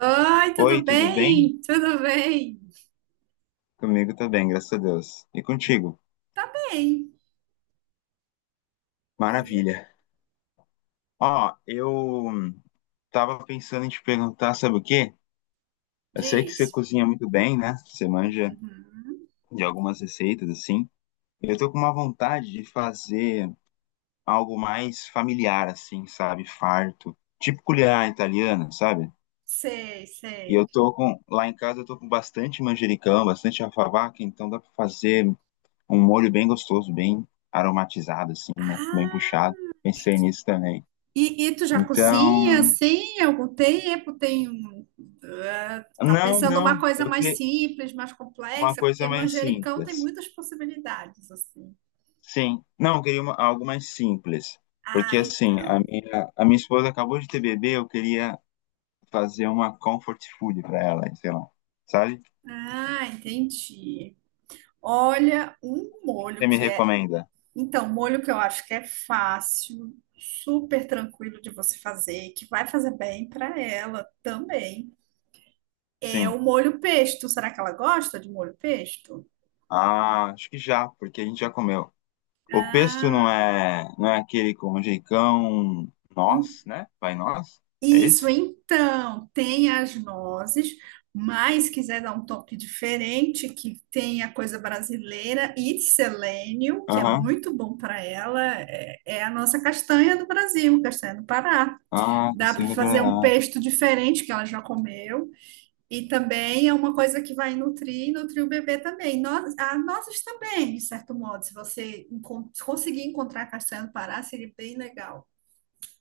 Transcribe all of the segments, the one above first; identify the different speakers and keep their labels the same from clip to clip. Speaker 1: Oi, tudo
Speaker 2: Oi, tudo bem?
Speaker 1: bem? Tudo bem?
Speaker 2: Comigo tá bem, graças a Deus. E contigo?
Speaker 1: Tá bem.
Speaker 2: Maravilha. Ó, eu tava pensando em te perguntar, sabe o quê? Eu sei que você
Speaker 1: Diz.
Speaker 2: cozinha muito bem, né? Você manja
Speaker 1: Uhum.
Speaker 2: de algumas receitas, assim. Eu tô com uma vontade de fazer algo mais familiar, assim, sabe? Farto. Tipo culinária italiana, sabe?
Speaker 1: Sei, sei.
Speaker 2: Lá em casa eu tô com bastante manjericão, bastante alfavaca, então dá pra fazer um molho bem gostoso, bem aromatizado, assim, né? Bem
Speaker 1: Ah,
Speaker 2: puxado. Pensei nisso também.
Speaker 1: e tu já cozinha,
Speaker 2: Então,
Speaker 1: sim, há algum tempo? Tá
Speaker 2: não,
Speaker 1: pensando uma
Speaker 2: não,
Speaker 1: coisa
Speaker 2: eu
Speaker 1: mais
Speaker 2: queria
Speaker 1: simples, mais
Speaker 2: uma
Speaker 1: complexa,
Speaker 2: coisa
Speaker 1: porque
Speaker 2: mais
Speaker 1: manjericão tem
Speaker 2: simples.
Speaker 1: muitas possibilidades, assim.
Speaker 2: Sim, não, eu queria algo mais simples. Porque,
Speaker 1: Ah,
Speaker 2: assim, a
Speaker 1: então.
Speaker 2: minha, a minha esposa acabou de ter bebê, eu queria fazer uma comfort food para ela, sei lá. Sabe? O
Speaker 1: Ah, entendi. Olha, um
Speaker 2: que você
Speaker 1: molho
Speaker 2: me
Speaker 1: que é
Speaker 2: recomenda?
Speaker 1: Então, molho que eu acho que é fácil, super tranquilo de você fazer, que vai fazer bem para ela também. É o
Speaker 2: Sim.
Speaker 1: molho pesto. Será que ela gosta de molho pesto?
Speaker 2: Ah, acho que já, porque a gente já comeu. O pesto não é aquele com manjericão, um
Speaker 1: Hum,
Speaker 2: nós, né? Vai nós? É
Speaker 1: Isso,
Speaker 2: esse?
Speaker 1: então, tem as nozes, mas quiser dar um toque diferente, que tem a coisa brasileira e selênio, que é
Speaker 2: Aham.
Speaker 1: muito bom para ela, é a nossa castanha do Brasil, castanha do Pará.
Speaker 2: Ah,
Speaker 1: Dá
Speaker 2: você
Speaker 1: para fazer um
Speaker 2: lembrará.
Speaker 1: pesto diferente que ela já comeu. E também é uma coisa que vai nutrir e nutrir o bebê também. Nós, a nozes também, de certo modo, se você conseguir encontrar castanha do Pará, seria bem legal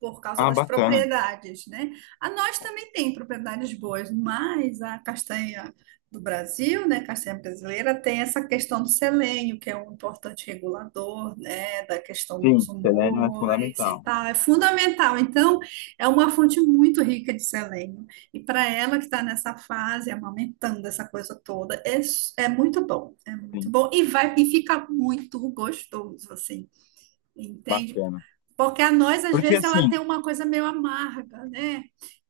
Speaker 1: por causa
Speaker 2: Ah,
Speaker 1: das
Speaker 2: bacana.
Speaker 1: propriedades, né? A nós também tem propriedades boas, mas a castanha do Brasil, né, castanha brasileira, tem essa questão do selênio, que é um importante regulador, né, da questão
Speaker 2: Sim,
Speaker 1: dos
Speaker 2: selênio é
Speaker 1: humores e
Speaker 2: fundamental.
Speaker 1: tal, é fundamental. Então, é uma fonte muito rica de selênio. E para ela que está nessa fase, amamentando essa coisa toda, é muito
Speaker 2: Sim,
Speaker 1: bom e vai e fica muito gostoso, assim, entende?
Speaker 2: bacana.
Speaker 1: Porque a noz, às
Speaker 2: Porque
Speaker 1: vezes, ela
Speaker 2: assim,
Speaker 1: tem uma coisa meio amarga, né?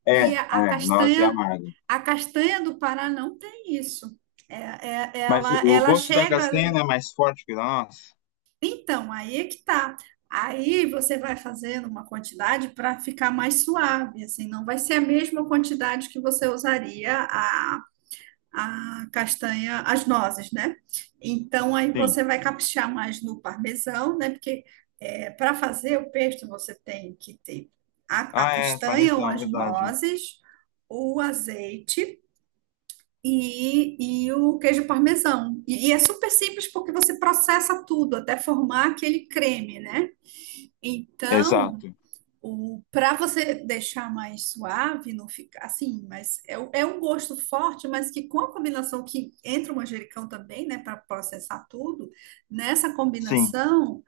Speaker 2: é,
Speaker 1: E a
Speaker 2: noz é
Speaker 1: castanha,
Speaker 2: amarga.
Speaker 1: a castanha do Pará não tem isso. É,
Speaker 2: Mas o,
Speaker 1: ela,
Speaker 2: o
Speaker 1: ela
Speaker 2: gosto da
Speaker 1: chega.
Speaker 2: castanha não é mais forte que o da noz?
Speaker 1: Então, aí é que tá. Aí você vai fazendo uma quantidade para ficar mais suave, assim, não vai ser a mesma quantidade que você usaria a castanha, as nozes, né? Então aí
Speaker 2: Sim.
Speaker 1: você vai caprichar mais no parmesão, né? Porque para fazer o pesto você tem que ter a
Speaker 2: Ah, é,
Speaker 1: castanha ou
Speaker 2: parmesão,
Speaker 1: as
Speaker 2: verdade.
Speaker 1: nozes, o azeite e o queijo parmesão. E é super simples porque você processa tudo até formar aquele creme, né? Então
Speaker 2: Exato.
Speaker 1: o, para você deixar mais suave, não ficar assim, é um gosto forte, mas que com a combinação que entra o manjericão também, né, para processar tudo, nessa
Speaker 2: Sim,
Speaker 1: combinação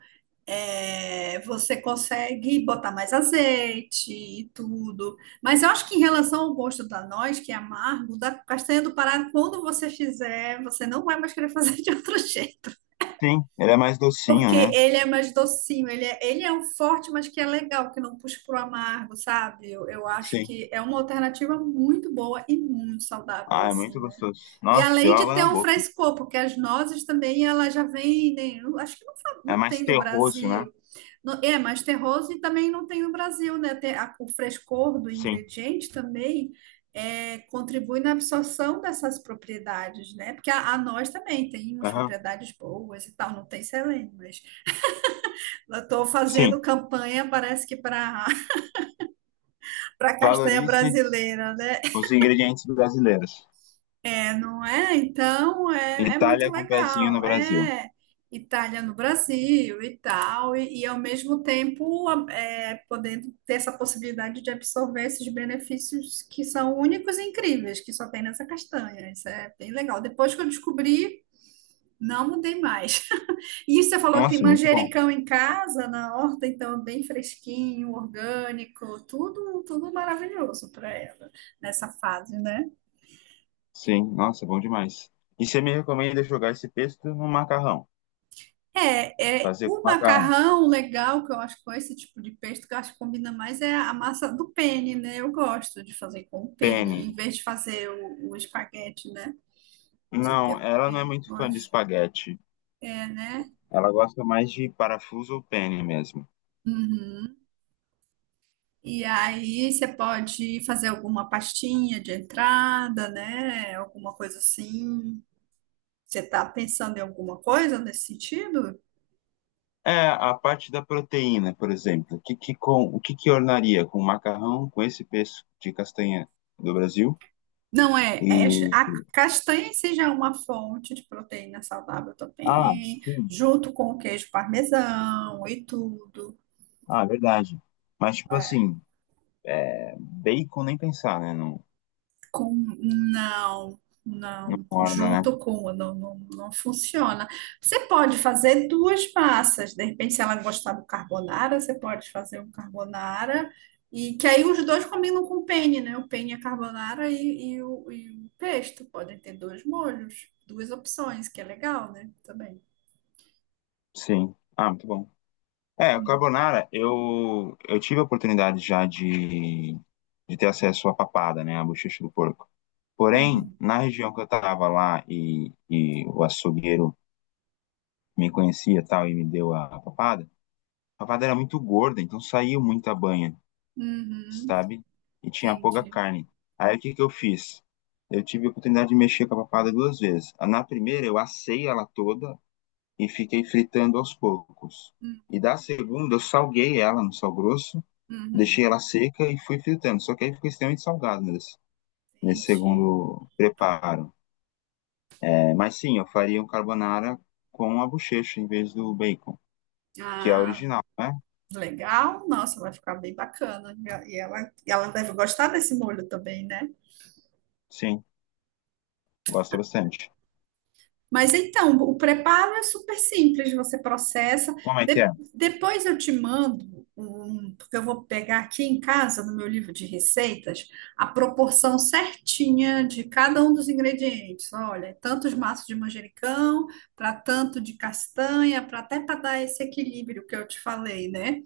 Speaker 1: você consegue botar mais azeite e tudo. Mas eu acho que em relação ao gosto da noz, que é amargo, da castanha do Pará, quando você fizer, você não vai mais querer fazer de outro jeito.
Speaker 2: sim. Ele é mais docinho,
Speaker 1: Porque
Speaker 2: né?
Speaker 1: ele é mais docinho, ele é um forte, mas que é legal, que não puxa pro amargo, sabe? Eu acho
Speaker 2: Sim.
Speaker 1: que é uma alternativa muito boa e muito saudável,
Speaker 2: Ah, é muito
Speaker 1: assim, né?
Speaker 2: gostoso.
Speaker 1: E
Speaker 2: Nossa, deu
Speaker 1: além de
Speaker 2: água
Speaker 1: ter
Speaker 2: na
Speaker 1: um
Speaker 2: boca.
Speaker 1: frescor, porque as nozes também, elas já vendem, eu acho que não,
Speaker 2: É
Speaker 1: não
Speaker 2: mais
Speaker 1: tem no
Speaker 2: terroso, né?
Speaker 1: Brasil. É mais terroso e também não tem no Brasil, né? Tem o frescor do
Speaker 2: Sim.
Speaker 1: ingrediente também contribui na absorção dessas propriedades, né? Porque a nós também tem umas
Speaker 2: Aham.
Speaker 1: propriedades boas e tal, não tem selênio, mas eu estou fazendo
Speaker 2: Sim.
Speaker 1: campanha, parece que para para castanha
Speaker 2: Valorize
Speaker 1: brasileira, né?
Speaker 2: os ingredientes brasileiros.
Speaker 1: É, não é? Então é muito
Speaker 2: Itália com pezinho no
Speaker 1: legal,
Speaker 2: Brasil.
Speaker 1: é Itália no Brasil e tal, e ao mesmo tempo podendo ter essa possibilidade de absorver esses benefícios que são únicos e incríveis, que só tem nessa castanha. Isso é bem legal. Depois que eu descobri, não mudei mais. E você falou que tem
Speaker 2: Nossa, muito bom.
Speaker 1: manjericão em casa, na horta, então é bem fresquinho, orgânico, tudo, tudo maravilhoso para ela nessa fase, né?
Speaker 2: Sim, nossa, bom demais. E você me recomenda jogar esse pesto no macarrão?
Speaker 1: É, é
Speaker 2: Fazer
Speaker 1: o
Speaker 2: com macarrão.
Speaker 1: macarrão legal que eu acho com esse tipo de pesto que eu acho que combina mais é a massa do penne, né? Eu gosto de fazer com o penne, em
Speaker 2: Penne.
Speaker 1: vez de fazer o espaguete, né? Você tem
Speaker 2: Não,
Speaker 1: o
Speaker 2: ela não é
Speaker 1: penne,
Speaker 2: muito
Speaker 1: eu
Speaker 2: fã de
Speaker 1: acho.
Speaker 2: espaguete.
Speaker 1: É, né?
Speaker 2: Ela gosta mais de parafuso ou penne mesmo.
Speaker 1: Uhum. E aí você pode fazer alguma pastinha de entrada, né? Alguma coisa assim. Você está pensando em alguma coisa nesse sentido?
Speaker 2: É, a parte da proteína, por exemplo. O que que ornaria com macarrão, com esse pesto de castanha do Brasil?
Speaker 1: Não é,
Speaker 2: E...
Speaker 1: a castanha em si já é uma fonte de proteína saudável
Speaker 2: Ah,
Speaker 1: também,
Speaker 2: sim.
Speaker 1: junto com o queijo parmesão e tudo,
Speaker 2: Ah, verdade. Mas, tipo
Speaker 1: né?
Speaker 2: assim, bacon nem pensar, né? Não
Speaker 1: Com, não, não,
Speaker 2: orna, né?
Speaker 1: não, não, não funciona. Você pode fazer duas massas, de repente, se ela gostar do carbonara, você pode fazer um carbonara, e que aí os dois combinam com o penne, né? O penne é carbonara e e o pesto, podem ter dois molhos, duas opções, que é legal, né? Também.
Speaker 2: Sim. Ah, muito bom. É, o
Speaker 1: Hum.
Speaker 2: carbonara, eu tive a oportunidade já de ter acesso à papada, né, à bochecha do porco. Porém,
Speaker 1: Uhum,
Speaker 2: na região que eu tava lá e o açougueiro me conhecia e tal e me deu a papada era muito gorda, então saiu muita banha,
Speaker 1: uhum,
Speaker 2: sabe? E tinha pouca
Speaker 1: entendi.
Speaker 2: carne. Aí o que que eu fiz? Eu tive a oportunidade de mexer com a papada duas vezes. Na primeira, eu assei ela toda e fiquei fritando aos poucos.
Speaker 1: Hum.
Speaker 2: E da segunda, eu salguei ela no sal grosso, deixei
Speaker 1: Uhum,
Speaker 2: ela seca e fui fritando. Só que aí ficou extremamente salgado nesse
Speaker 1: entendi.
Speaker 2: segundo preparo. É, mas sim, eu faria um carbonara com a bochecha em vez do bacon, que é a
Speaker 1: Ah,
Speaker 2: original, né?
Speaker 1: legal, nossa, vai ficar bem bacana. E ela, e ela deve gostar desse molho também, né?
Speaker 2: Sim, gosto bastante.
Speaker 1: Mas então, o preparo é super simples, você processa.
Speaker 2: Como é que é?
Speaker 1: Depois eu te mando um, porque eu vou pegar aqui em casa, no meu livro de receitas, a proporção certinha de cada um dos ingredientes. Olha, tantos maços de manjericão, para tanto de castanha, para até para dar esse equilíbrio que eu te falei, né?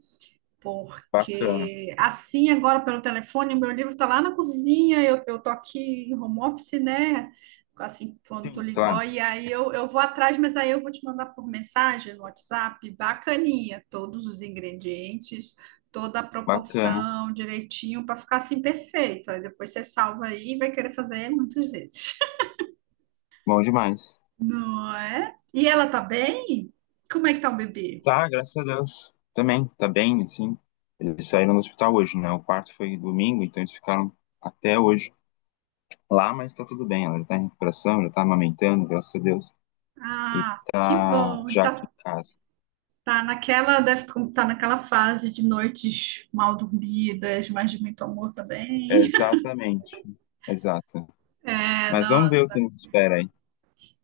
Speaker 2: Bacana.
Speaker 1: Porque assim, agora pelo telefone, o meu livro está lá na cozinha, eu tô aqui em home office, né? Assim, quando tu
Speaker 2: Sim,
Speaker 1: ligou,
Speaker 2: claro,
Speaker 1: e aí eu vou atrás, mas aí eu vou te mandar por mensagem no WhatsApp, bacaninha, todos os ingredientes, toda a
Speaker 2: bacana.
Speaker 1: proporção, direitinho, para ficar assim perfeito. Aí depois você salva aí e vai querer fazer muitas vezes.
Speaker 2: Bom demais.
Speaker 1: Não é? E ela tá bem? Como é que tá o bebê?
Speaker 2: Tá, graças a Deus. Também, tá bem, assim. Eles saíram do hospital hoje, né? O parto foi domingo, então eles ficaram até hoje lá, mas tá tudo bem. Ela já tá em recuperação, já tá amamentando, graças a Deus. E
Speaker 1: Ah, que
Speaker 2: tá
Speaker 1: bom. Ele
Speaker 2: já aqui
Speaker 1: tá
Speaker 2: em casa.
Speaker 1: tá naquela, deve estar naquela fase de noites mal dormidas, mas de muito amor também.
Speaker 2: Exatamente, exato.
Speaker 1: É,
Speaker 2: Mas vamos
Speaker 1: não,
Speaker 2: ver o que nos espera aí.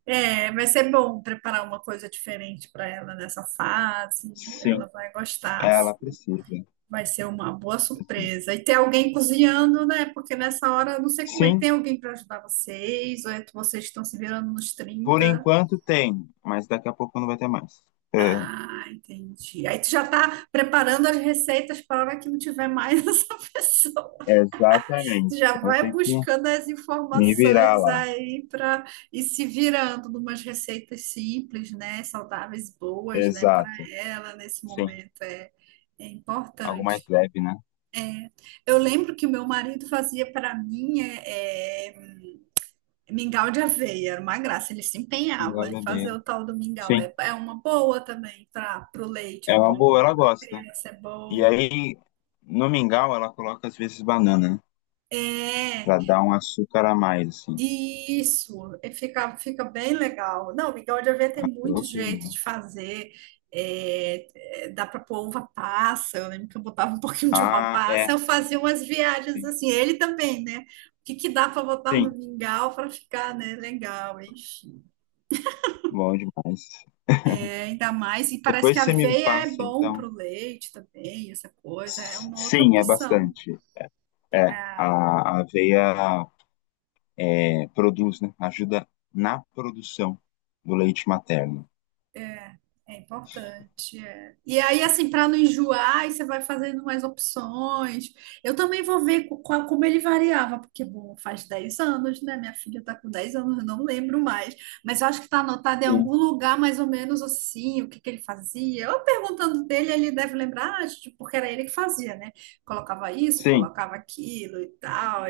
Speaker 1: é, vai ser bom preparar uma coisa diferente para ela nessa fase. Ela
Speaker 2: Sim,
Speaker 1: vai gostar.
Speaker 2: ela precisa,
Speaker 1: Vai ser uma boa
Speaker 2: precisa.
Speaker 1: surpresa. E ter alguém cozinhando, né? Porque nessa hora eu não sei como é.
Speaker 2: Sim,
Speaker 1: Tem alguém para ajudar vocês? Ou é que vocês estão se virando nos
Speaker 2: por
Speaker 1: trinta.
Speaker 2: enquanto tem, mas daqui a pouco não vai ter mais. É,
Speaker 1: Ah, entendi. Aí tu já tá preparando as receitas para a hora que não tiver mais essa pessoa.
Speaker 2: exatamente.
Speaker 1: Já
Speaker 2: Então vou
Speaker 1: vai
Speaker 2: ter que
Speaker 1: buscando as
Speaker 2: me virar
Speaker 1: informações
Speaker 2: lá.
Speaker 1: aí para e se virando numas receitas simples, né? Saudáveis, boas, né? Para
Speaker 2: Exato.
Speaker 1: ela nesse
Speaker 2: Sim,
Speaker 1: momento é
Speaker 2: algo mais
Speaker 1: importante.
Speaker 2: leve, né?
Speaker 1: Eu lembro que o meu marido fazia para mim mingau de aveia, era uma graça. Ele se empenhava
Speaker 2: Mingau
Speaker 1: em
Speaker 2: de
Speaker 1: fazer
Speaker 2: abelha.
Speaker 1: o tal do mingau.
Speaker 2: Sim,
Speaker 1: É, é uma boa também para o leite, é
Speaker 2: é uma boa,
Speaker 1: bom,
Speaker 2: ela
Speaker 1: para
Speaker 2: gosta.
Speaker 1: criança é
Speaker 2: E
Speaker 1: bom.
Speaker 2: aí, no mingau, ela coloca às vezes banana, né?
Speaker 1: É,
Speaker 2: Pra dar um açúcar a mais, assim.
Speaker 1: isso, é fica, fica bem legal. Não, migão de aveia tem muito
Speaker 2: Gosto
Speaker 1: jeito de
Speaker 2: demais.
Speaker 1: fazer. É, é, dá para pôr uva passa. Eu lembro que eu botava um pouquinho de uva
Speaker 2: Ah, é.
Speaker 1: passa. Eu fazia umas viagens
Speaker 2: Sim,
Speaker 1: assim. Ele também, né? O que que dá para botar no
Speaker 2: sim.
Speaker 1: mingau para ficar, né? Legal, enfim.
Speaker 2: Bom demais.
Speaker 1: É, ainda mais. E parece que
Speaker 2: Depois
Speaker 1: a
Speaker 2: você me
Speaker 1: aveia é
Speaker 2: passa,
Speaker 1: bom para
Speaker 2: então.
Speaker 1: o leite também, essa coisa. É
Speaker 2: S-
Speaker 1: uma outra
Speaker 2: Sim, é
Speaker 1: opção.
Speaker 2: bastante. É, a aveia produz, né? Ajuda na produção do leite materno.
Speaker 1: É importante, é. E aí, assim, para não enjoar, aí você vai fazendo mais opções. Eu também vou ver como ele variava, porque, bom, faz 10 anos, né? Minha filha tá com 10 anos, eu não lembro mais. Mas eu acho que tá anotado em
Speaker 2: Sim.
Speaker 1: algum lugar, mais ou menos assim, o que que ele fazia. Eu perguntando dele, ele deve lembrar, ah, tipo, porque era ele que fazia, né? Colocava isso,
Speaker 2: Sim.
Speaker 1: colocava aquilo e tal.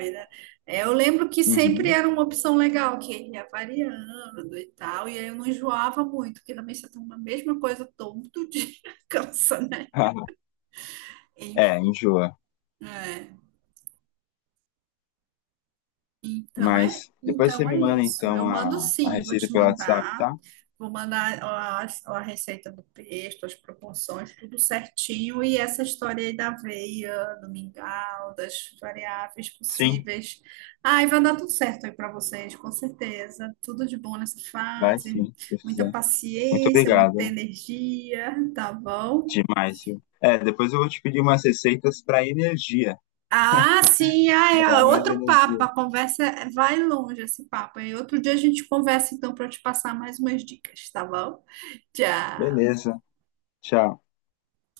Speaker 1: É, eu lembro que sempre
Speaker 2: Uhum.
Speaker 1: era uma opção legal, que ele ia variando e tal, e aí eu não enjoava muito, porque também você toma a mesma coisa todo dia, cansa, né?
Speaker 2: É,
Speaker 1: Enfim,
Speaker 2: enjoa.
Speaker 1: é. Então
Speaker 2: Mas depois você
Speaker 1: então é
Speaker 2: me manda,
Speaker 1: isso.
Speaker 2: então,
Speaker 1: Eu mando
Speaker 2: a
Speaker 1: sim, vou
Speaker 2: receita
Speaker 1: te
Speaker 2: pelo WhatsApp,
Speaker 1: mandar.
Speaker 2: tá?
Speaker 1: Vou mandar a receita do pesto, as proporções, tudo certinho. E essa história aí da aveia, do mingau, das variáveis
Speaker 2: Sim,
Speaker 1: possíveis. Ai, vai dar tudo certo aí para vocês, com certeza. Tudo de bom nessa
Speaker 2: vai
Speaker 1: fase.
Speaker 2: sim, se você
Speaker 1: Muita
Speaker 2: quiser. Muito
Speaker 1: paciência, muita
Speaker 2: obrigado.
Speaker 1: energia, tá bom?
Speaker 2: Demais, viu? É, depois eu vou te pedir umas receitas para energia,
Speaker 1: Ah, sim, ah,
Speaker 2: para
Speaker 1: é
Speaker 2: dar mais
Speaker 1: outro papo.
Speaker 2: energia.
Speaker 1: A conversa vai longe esse papo. E outro dia a gente conversa então para eu te passar mais umas dicas, tá bom? Tchau.
Speaker 2: Beleza. Tchau.